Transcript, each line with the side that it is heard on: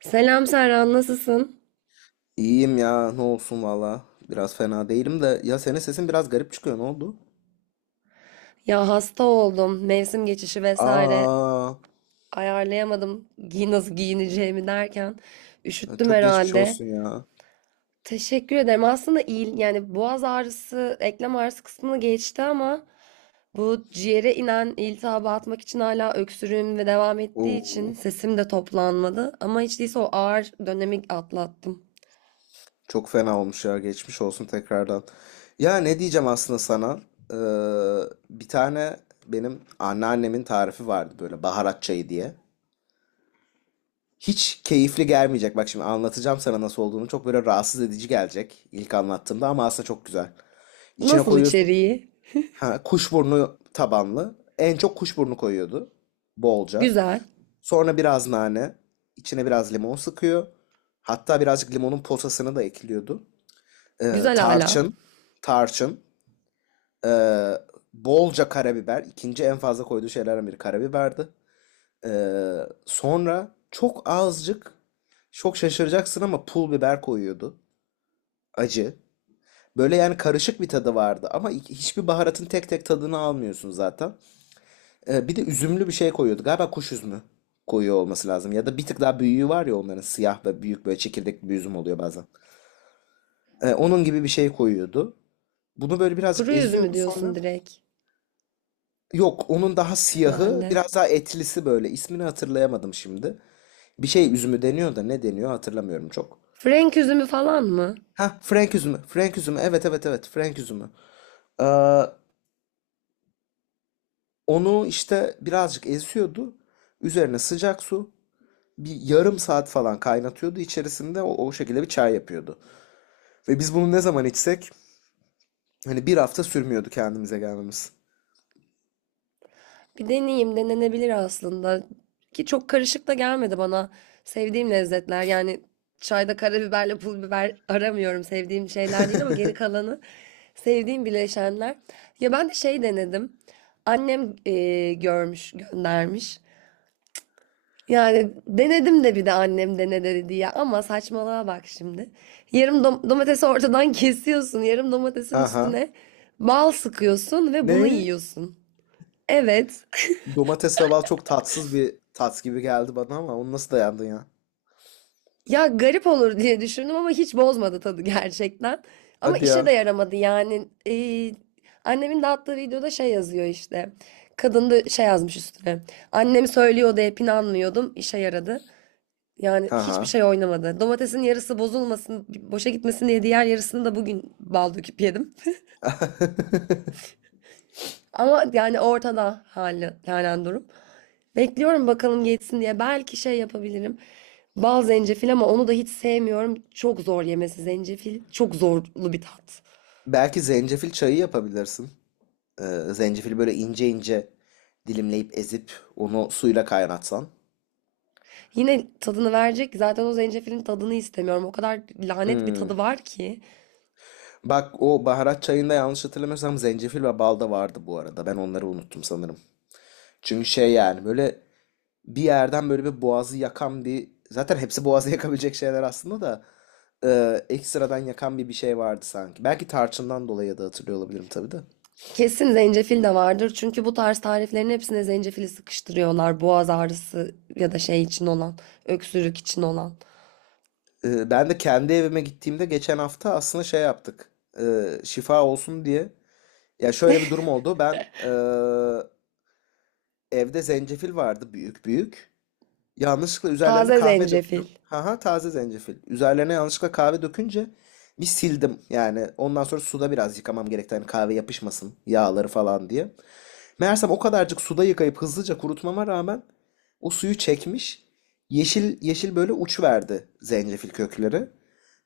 right: Selam Serhan, nasılsın?
left: İyiyim ya ne olsun valla. Biraz fena değilim de ya senin sesin biraz garip çıkıyor ne oldu?
right: Ya hasta oldum. Mevsim geçişi vesaire
left: Aa,
right: ayarlayamadım. Nasıl giyineceğimi derken üşüttüm
left: çok geçmiş
right: herhalde.
left: olsun ya.
right: Teşekkür ederim. Aslında yani boğaz ağrısı, eklem ağrısı kısmını geçti ama bu ciğere inen iltihabı atmak için hala öksürüğüm ve devam ettiği için
left: Oo,
right: sesim de toplanmadı. Ama hiç değilse o ağır dönemi atlattım.
left: çok fena olmuş ya geçmiş olsun tekrardan. Ya ne diyeceğim aslında sana? Bir tane benim anneannemin tarifi vardı böyle baharat çayı diye. Hiç keyifli gelmeyecek. Bak şimdi anlatacağım sana nasıl olduğunu. Çok böyle rahatsız edici gelecek ilk anlattığımda ama aslında çok güzel. İçine
right: Nasıl
left: koyuyorsun.
right: içeriği?
left: Ha, kuşburnu tabanlı. En çok kuşburnu koyuyordu. Bolca.
right: Güzel.
left: Sonra biraz nane. İçine biraz limon sıkıyor. Hatta birazcık limonun posasını da ekliyordu. Ee,
right: Güzel hala.
left: tarçın. Tarçın. Ee, bolca karabiber. İkinci en fazla koyduğu şeylerden biri karabiberdi. Ee, sonra çok azıcık, çok şaşıracaksın ama pul biber koyuyordu. Acı. Böyle yani karışık bir tadı vardı ama hiçbir baharatın tek tek tadını almıyorsun zaten. Bir de üzümlü bir şey koyuyordu. Galiba kuş üzümü koyuyor olması lazım. Ya da bir tık daha büyüğü var ya onların, siyah ve büyük böyle çekirdekli bir üzüm oluyor bazen. Onun gibi bir şey koyuyordu. Bunu böyle birazcık
right: Kuru üzümü
left: eziyordu
right: diyorsun
left: sonra.
right: direkt
left: Yok onun daha siyahı,
right: herhalde.
left: biraz daha etlisi böyle. İsmini hatırlayamadım şimdi. Bir şey üzümü deniyor da ne deniyor hatırlamıyorum çok.
right: Frenk üzümü falan mı?
left: Ha, Frank üzümü. Frank üzümü. Evet, evet, evet, Frank üzümü. Ee, onu işte birazcık eziyordu. Üzerine sıcak su, bir yarım saat falan kaynatıyordu içerisinde, o şekilde bir çay yapıyordu. Ve biz bunu ne zaman içsek hani bir hafta sürmüyordu kendimize gelmemiz.
right: Bir deneyeyim, denenebilir aslında. Ki çok karışık da gelmedi bana. Sevdiğim lezzetler yani çayda karabiberle pul biber aramıyorum. Sevdiğim şeyler değil ama geri kalanı sevdiğim bileşenler. Ya ben de şey denedim. Annem görmüş, göndermiş. Yani denedim de bir de annem dene dedi ya ama saçmalığa bak şimdi. Yarım domatesi ortadan kesiyorsun. Yarım domatesin
left: Aha.
right: üstüne bal sıkıyorsun ve bunu
left: Ne?
right: yiyorsun. Evet.
left: Domates ve bal çok tatsız bir tat gibi geldi bana ama onu nasıl dayandın ya?
right: Ya garip olur diye düşündüm ama hiç bozmadı tadı gerçekten. Ama
left: Hadi
right: işe de
left: ya.
right: yaramadı yani. Annemin dağıttığı videoda şey yazıyor işte. Kadın da şey yazmış üstüne. Annem söylüyordu hep inanmıyordum. İşe yaradı. Yani hiçbir
left: Aha.
right: şey oynamadı. Domatesin yarısı bozulmasın, boşa gitmesin diye diğer yarısını da bugün bal döküp yedim. Ama yani ortada halen durum. Bekliyorum bakalım geçsin diye. Belki şey yapabilirim. Bal zencefil ama onu da hiç sevmiyorum. Çok zor yemesi zencefil. Çok zorlu bir tat.
left: Belki zencefil çayı yapabilirsin. Ee, zencefili böyle ince ince dilimleyip ezip onu suyla kaynatsan.
right: Yine tadını verecek. Zaten o zencefilin tadını istemiyorum. O kadar lanet bir
left: Hmm.
right: tadı var ki.
left: Bak o baharat çayında, yanlış hatırlamıyorsam, zencefil ve bal da vardı bu arada. Ben onları unuttum sanırım. Çünkü şey, yani böyle bir yerden böyle bir boğazı yakan bir, zaten hepsi boğazı yakabilecek şeyler aslında da ekstradan yakan bir şey vardı sanki. Belki tarçından dolayı da hatırlıyor olabilirim tabii de.
right: Kesin zencefil de vardır. Çünkü bu tarz tariflerin hepsine zencefili sıkıştırıyorlar. Boğaz ağrısı ya da şey için olan, öksürük için olan.
left: Ben de kendi evime gittiğimde, geçen hafta, aslında şey yaptık. Şifa olsun diye. Ya şöyle bir durum oldu. Ben evde zencefil vardı, büyük büyük. Yanlışlıkla üzerlerine
right: Taze
left: kahve
right: zencefil.
left: döktüm. Haha, taze zencefil. Üzerlerine yanlışlıkla kahve dökünce bir sildim. Yani ondan sonra suda biraz yıkamam gerekti. Hani kahve yapışmasın, yağları falan diye. Meğersem o kadarcık suda yıkayıp hızlıca kurutmama rağmen o suyu çekmiş. Yeşil yeşil böyle uç verdi zencefil kökleri.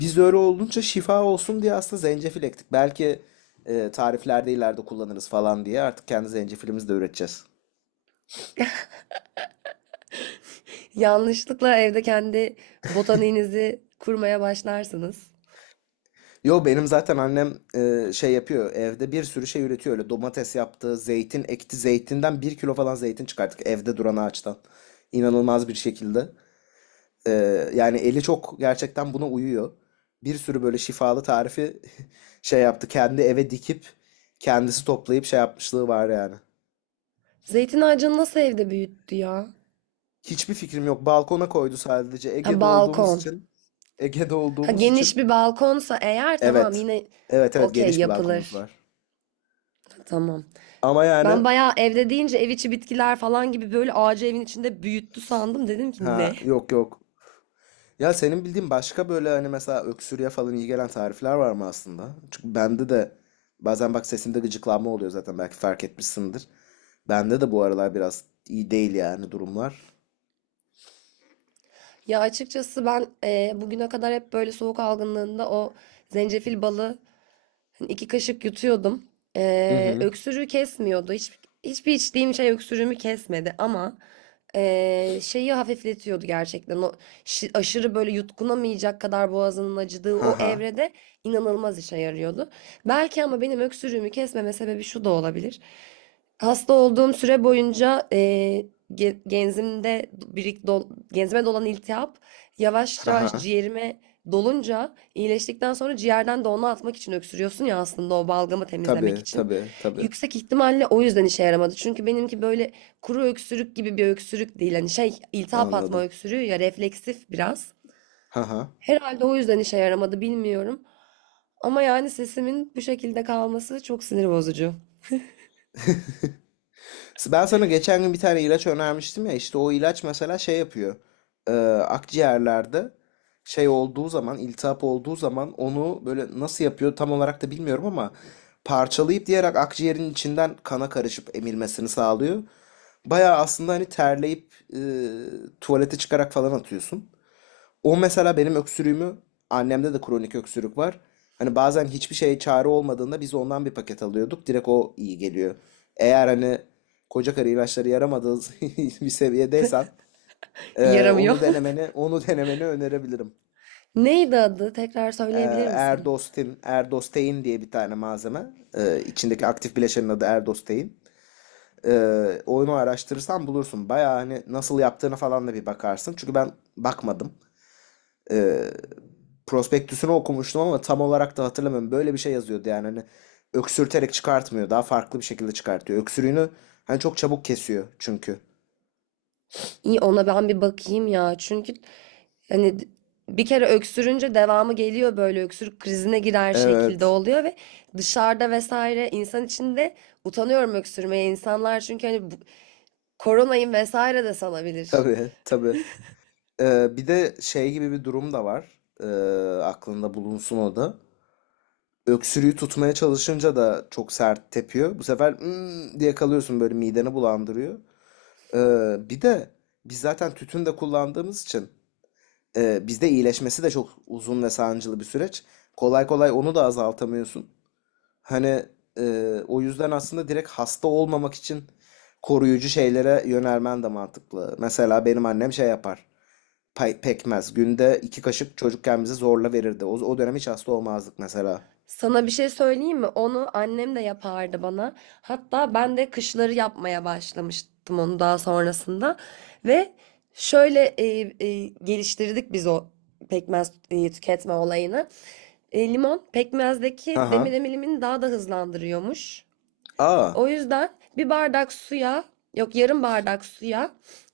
left: Biz de öyle olunca şifa olsun diye aslında zencefil ektik. Belki tariflerde ileride kullanırız falan diye artık kendi zencefilimizi de üreteceğiz.
right: Yanlışlıkla evde kendi botaniğinizi kurmaya başlarsınız.
left: Yo, benim zaten annem şey yapıyor, evde bir sürü şey üretiyor. Öyle domates yaptı, zeytin ekti, zeytinden 1 kilo falan zeytin çıkarttık evde duran ağaçtan, inanılmaz bir şekilde. E, yani eli çok gerçekten buna uyuyor. Bir sürü böyle şifalı tarifi şey yaptı, kendi eve dikip kendisi toplayıp şey yapmışlığı var yani.
right: Zeytin ağacını nasıl evde büyüttü ya?
left: Hiçbir fikrim yok, balkona koydu sadece.
right: Ha,
left: Ege'de olduğumuz
right: balkon.
left: için. Ege'de
right: Ha,
left: olduğumuz
right: geniş
left: için
right: bir balkonsa eğer tamam
left: evet,
right: yine
left: evet, evet,
right: okey
left: geniş bir balkonumuz
right: yapılır.
left: var.
right: Tamam.
left: Ama yani.
right: Ben bayağı evde deyince ev içi bitkiler falan gibi böyle ağacı evin içinde büyüttü sandım. Dedim ki
left: Ha,
right: ne?
left: yok, yok. Ya senin bildiğin başka böyle, hani mesela öksürüğe falan iyi gelen tarifler var mı aslında? Çünkü bende de bazen, bak, sesimde gıcıklanma oluyor zaten, belki fark etmişsindir. Bende de bu aralar biraz iyi değil yani durumlar.
right: Ya açıkçası ben bugüne kadar hep böyle soğuk algınlığında o zencefil balı, hani 2 kaşık yutuyordum.
left: Hı hı.
right: Öksürüğü kesmiyordu. Hiçbir içtiğim şey öksürüğümü kesmedi ama şeyi hafifletiyordu gerçekten. O aşırı böyle yutkunamayacak kadar boğazının acıdığı
left: Ha
right: o
left: ha.
right: evrede inanılmaz işe yarıyordu. Belki ama benim öksürüğümü kesmeme sebebi şu da olabilir. Hasta olduğum süre boyunca genzimde genzime dolan iltihap yavaş
left: Ha
right: yavaş
left: ha.
right: ciğerime dolunca iyileştikten sonra ciğerden de onu atmak için öksürüyorsun ya aslında o balgamı temizlemek
left: Tabii,
right: için.
left: tabii, tabii.
right: Yüksek ihtimalle o yüzden işe yaramadı. Çünkü benimki böyle kuru öksürük gibi bir öksürük değil. Hani şey iltihap atma
left: Anladım.
right: öksürüğü ya refleksif biraz.
left: Ha ha.
right: Herhalde o yüzden işe yaramadı bilmiyorum. Ama yani sesimin bu şekilde kalması çok sinir bozucu.
left: Ben sana geçen gün bir tane ilaç önermiştim ya, işte o ilaç mesela şey yapıyor. Ee, akciğerlerde şey olduğu zaman, iltihap olduğu zaman, onu böyle nasıl yapıyor tam olarak da bilmiyorum ama parçalayıp diyerek akciğerin içinden kana karışıp emilmesini sağlıyor. Baya aslında hani terleyip tuvalete çıkarak falan atıyorsun. O mesela benim öksürüğümü, annemde de kronik öksürük var. Hani bazen hiçbir şeye çare olmadığında biz ondan bir paket alıyorduk. Direkt o iyi geliyor. Eğer hani koca karı ilaçları yaramadığı bir seviyedeysen,
right: Yaramıyor.
left: onu denemeni onu denemeni önerebilirim.
right: Neydi adı? Tekrar
left: E,
right: söyleyebilir misin?
left: Erdostein diye bir tane malzeme. E, içindeki aktif bileşenin adı Erdostein. E, onu araştırırsan bulursun. Bayağı hani nasıl yaptığını falan da bir bakarsın. Çünkü ben bakmadım. e, prospektüsünü okumuştum ama tam olarak da hatırlamıyorum. Böyle bir şey yazıyordu yani, hani öksürterek çıkartmıyor. Daha farklı bir şekilde çıkartıyor. Öksürüğünü hani çok çabuk kesiyor çünkü.
right: İyi ona ben bir bakayım ya. Çünkü hani bir kere öksürünce devamı geliyor böyle öksürük krizine girer şekilde
left: Evet.
right: oluyor ve dışarıda vesaire insan içinde utanıyorum öksürmeye. İnsanlar çünkü hani koronayım vesaire de salabilir.
left: Tabii, tabii. Bir de şey gibi bir durum da var. Aklında bulunsun o da. Öksürüğü tutmaya çalışınca da çok sert tepiyor. Bu sefer "Hmm" diye kalıyorsun, böyle mideni bulandırıyor. E, bir de biz zaten tütün de kullandığımız için, bizde iyileşmesi de çok uzun ve sancılı bir süreç. Kolay kolay onu da azaltamıyorsun. Hani o yüzden aslında direkt hasta olmamak için koruyucu şeylere yönelmen de mantıklı. Mesela benim annem şey yapar. Pekmez. Günde 2 kaşık çocukken bize zorla verirdi. O dönem hiç hasta olmazdık mesela.
right: Sana bir şey söyleyeyim mi? Onu annem de yapardı bana. Hatta ben de kışları yapmaya başlamıştım onu daha sonrasında. Ve şöyle geliştirdik biz o pekmez tüketme olayını. Limon pekmezdeki
left: Haha.
right: demir emilimini daha da hızlandırıyormuş.
left: Aa.
right: O yüzden bir bardak suya, yok yarım bardak suya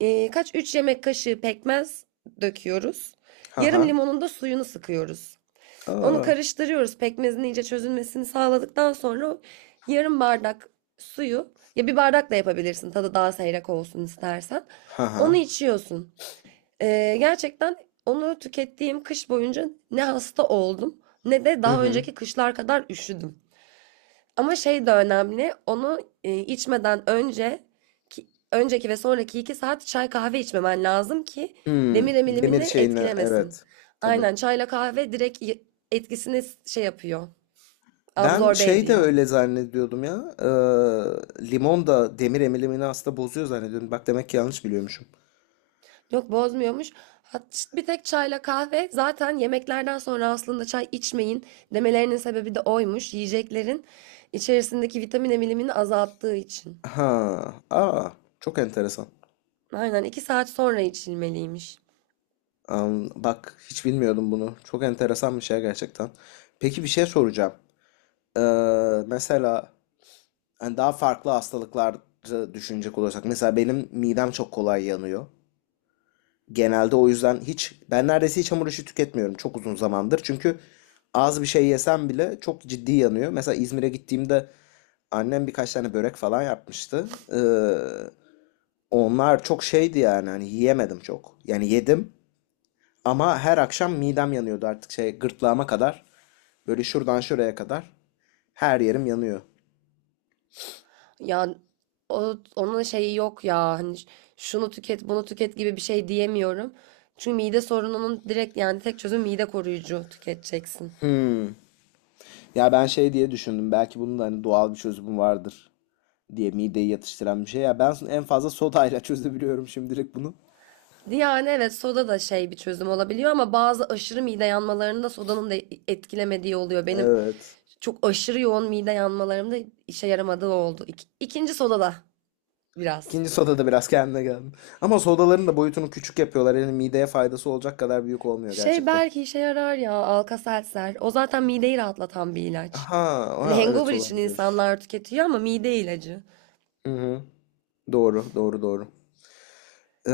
right: e, kaç 3 yemek kaşığı pekmez döküyoruz. Yarım
left: Haha.
right: limonun da suyunu sıkıyoruz. Onu
left: Aa.
right: karıştırıyoruz. Pekmezin iyice çözülmesini sağladıktan sonra yarım bardak suyu ya bir bardak da yapabilirsin tadı daha seyrek olsun istersen. Onu
left: Haha.
right: içiyorsun. Gerçekten onu tükettiğim kış boyunca ne hasta oldum ne de
left: Hı
right: daha
left: hı.
right: önceki kışlar kadar üşüdüm. Ama şey de önemli. Onu içmeden önce önceki ve sonraki 2 saat çay kahve içmemen lazım ki demir
left: Hmm. Demir
right: emilimini
left: şeyini,
right: etkilemesin.
left: evet. Tabii.
right: Aynen çayla kahve direkt etkisini şey yapıyor.
left: Ben
right: Absorbe
left: şey de
right: ediyor.
left: öyle zannediyordum ya. Limon da demir emilimini aslında bozuyor zannediyordum. Bak, demek ki yanlış biliyormuşum.
right: Yok bozmuyormuş. Bir tek çayla kahve zaten yemeklerden sonra aslında çay içmeyin demelerinin sebebi de oymuş. Yiyeceklerin içerisindeki vitamin emilimini azalttığı için.
left: Ha, aa, çok enteresan.
right: Aynen 2 saat sonra içilmeliymiş.
left: Bak hiç bilmiyordum bunu. Çok enteresan bir şey gerçekten. Peki, bir şey soracağım. Mesela hani daha farklı hastalıkları düşünecek olursak. Mesela benim midem çok kolay yanıyor. Genelde o yüzden hiç, ben neredeyse hiç hamur işi tüketmiyorum çok uzun zamandır. Çünkü az bir şey yesem bile çok ciddi yanıyor. Mesela İzmir'e gittiğimde annem birkaç tane börek falan yapmıştı. Onlar çok şeydi yani, hani yiyemedim çok. Yani yedim ama her akşam midem yanıyordu artık, şey, gırtlağıma kadar. Böyle şuradan şuraya kadar her yerim yanıyor.
right: Ya onun şeyi yok ya hani şunu tüket bunu tüket gibi bir şey diyemiyorum. Çünkü mide sorununun direkt yani tek çözüm mide koruyucu tüketeceksin.
left: Ya ben şey diye düşündüm, belki bunun da hani doğal bir çözümü vardır diye, mideyi yatıştıran bir şey. Ya ben en fazla sodayla çözebiliyorum şimdilik bunu.
right: Yani evet soda da şey bir çözüm olabiliyor ama bazı aşırı mide yanmalarında sodanın da etkilemediği oluyor. Benim
left: Evet.
right: çok aşırı yoğun mide yanmalarımda işe yaramadığı oldu. İkinci soda da biraz.
left: İkinci sodada biraz kendine geldim. Ama sodaların da boyutunu küçük yapıyorlar. Yani mideye faydası olacak kadar büyük olmuyor
right: Şey
left: gerçekten.
right: belki işe yarar ya Alka-Seltzer. O zaten mideyi rahatlatan bir ilaç.
left: Ha,
right: Hani
left: ha, evet
right: hangover için
left: olabilir.
right: insanlar tüketiyor ama mide ilacı.
left: Hı hı. Doğru, doğru, doğru. Ee,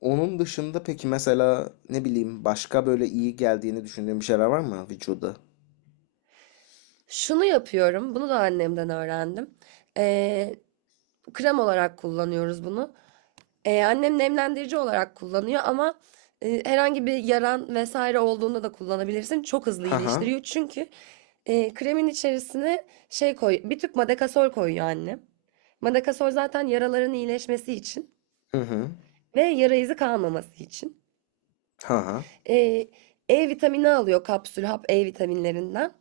left: onun dışında peki mesela, ne bileyim, başka böyle iyi geldiğini düşündüğün bir şeyler var mı vücuda?
right: Şunu yapıyorum. Bunu da annemden öğrendim. Ee, Krem olarak kullanıyoruz bunu. Annem nemlendirici olarak kullanıyor ama herhangi bir yaran vesaire olduğunda da kullanabilirsin. Çok hızlı
left: Ha ha.
right: iyileştiriyor. Çünkü kremin içerisine bir tüp madakasol koyuyor annem. Madakasol zaten yaraların iyileşmesi için
left: Hı hı.
right: ve yara izi kalmaması için.
left: Ha ha.
right: Eee, E vitamini alıyor kapsül hap E vitaminlerinden.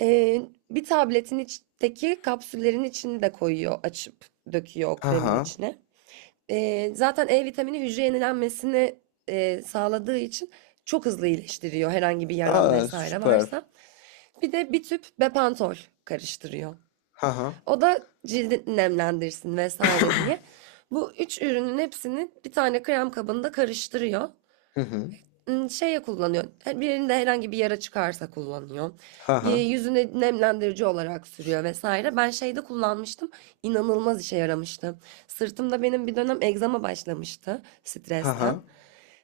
right: Eee, Bir tabletin içteki kapsüllerin içini de koyuyor açıp döküyor o
left: Ha
right: kremin
left: ha.
right: içine. Zaten E vitamini hücre yenilenmesini sağladığı için çok hızlı iyileştiriyor herhangi bir yaran
left: Aa,
right: vesaire
left: süper.
right: varsa. Bir de bir tüp Bepantol karıştırıyor.
left: Ha ha.
right: O da cildi nemlendirsin vesaire diye. Bu üç ürünün hepsini bir tane krem kabında karıştırıyor.
left: Hı hı.
right: Şeye kullanıyor, birinde herhangi bir yara çıkarsa kullanıyor.
left: Ha ha.
right: Yüzüne nemlendirici olarak sürüyor vesaire. Ben şeyde kullanmıştım, inanılmaz işe yaramıştı. Sırtımda benim bir dönem egzama başlamıştı
left: Ha ha.
right: stresten.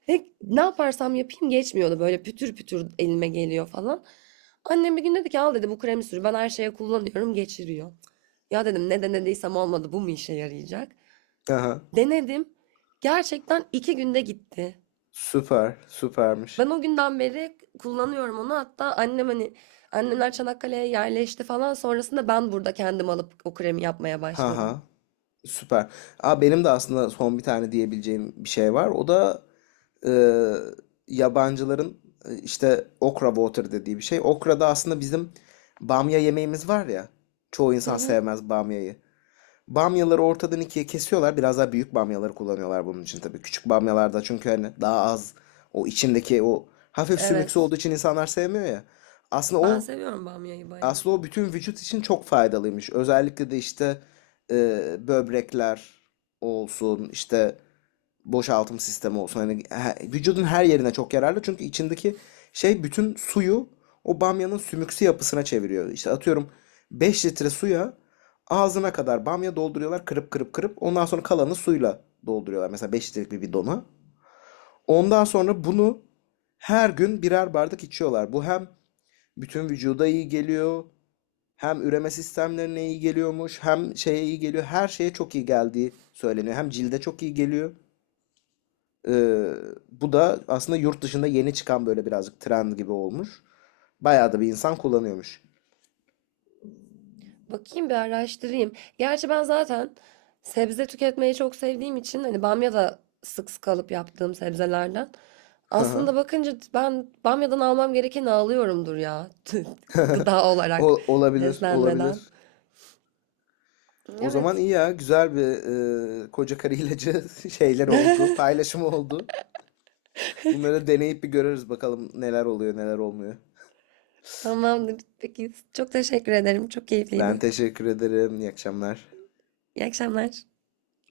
right: Ve ne yaparsam yapayım geçmiyordu, böyle pütür pütür elime geliyor falan. Annem bir gün dedi ki al dedi bu kremi sür, ben her şeye kullanıyorum geçiriyor. Ya dedim ne denediysem olmadı bu mu işe yarayacak?
left: Ha ha.
right: Denedim, gerçekten 2 günde gitti.
left: Süper, süpermiş.
right: Ben o günden beri kullanıyorum onu. Hatta annem hani annemler Çanakkale'ye yerleşti falan. Sonrasında ben burada kendim alıp o kremi yapmaya
left: Ha
right: başladım.
left: ha. Süper. Aa, benim de aslında son bir tane diyebileceğim bir şey var. O da e, yabancıların işte okra water dediği bir şey. Okra da aslında bizim bamya yemeğimiz var ya. Çoğu
right: Hı
left: insan
right: hı.
left: sevmez bamyayı. Bamyaları ortadan ikiye kesiyorlar. Biraz daha büyük bamyaları kullanıyorlar bunun için tabii. Küçük bamyalarda, çünkü hani daha az o içindeki, o hafif sümüksü
right: Evet.
left: olduğu için insanlar sevmiyor ya. Aslında
right: Ben
left: o
right: seviyorum bamyayı bayağı.
left: aslında o bütün vücut için çok faydalıymış. Özellikle de işte e, böbrekler olsun, işte boşaltım sistemi olsun. Hani vücudun her yerine çok yararlı. Çünkü içindeki şey bütün suyu o bamyanın sümüksü yapısına çeviriyor. İşte atıyorum, 5 litre suya ağzına kadar bamya dolduruyorlar kırıp kırıp kırıp. Ondan sonra kalanı suyla dolduruyorlar. Mesela 5 litrelik bir bidona. Ondan sonra bunu her gün birer bardak içiyorlar. Bu hem bütün vücuda iyi geliyor. Hem üreme sistemlerine iyi geliyormuş, hem şeye iyi geliyor. Her şeye çok iyi geldiği söyleniyor. Hem cilde çok iyi geliyor. Ee, bu da aslında yurt dışında yeni çıkan böyle birazcık trend gibi olmuş. Bayağı da bir insan kullanıyormuş.
right: Bakayım bir araştırayım. Gerçi ben zaten sebze tüketmeyi çok sevdiğim için hani bamya da sık sık alıp yaptığım sebzelerden.
left: Hı.
right: Aslında bakınca ben bamyadan almam gerekeni alıyorumdur ya. Gıda olarak
left: Olabilir,
right: beslenmeden.
left: olabilir. O zaman
right: Evet.
left: iyi ya, güzel bir koca karı ilacı şeyleri oldu, paylaşımı oldu. Bunları deneyip bir görürüz bakalım neler oluyor, neler olmuyor.
right: Tamamdır. Peki. Çok teşekkür ederim. Çok
left: Ben
right: keyifliydi.
left: teşekkür ederim. İyi akşamlar.
right: İyi akşamlar.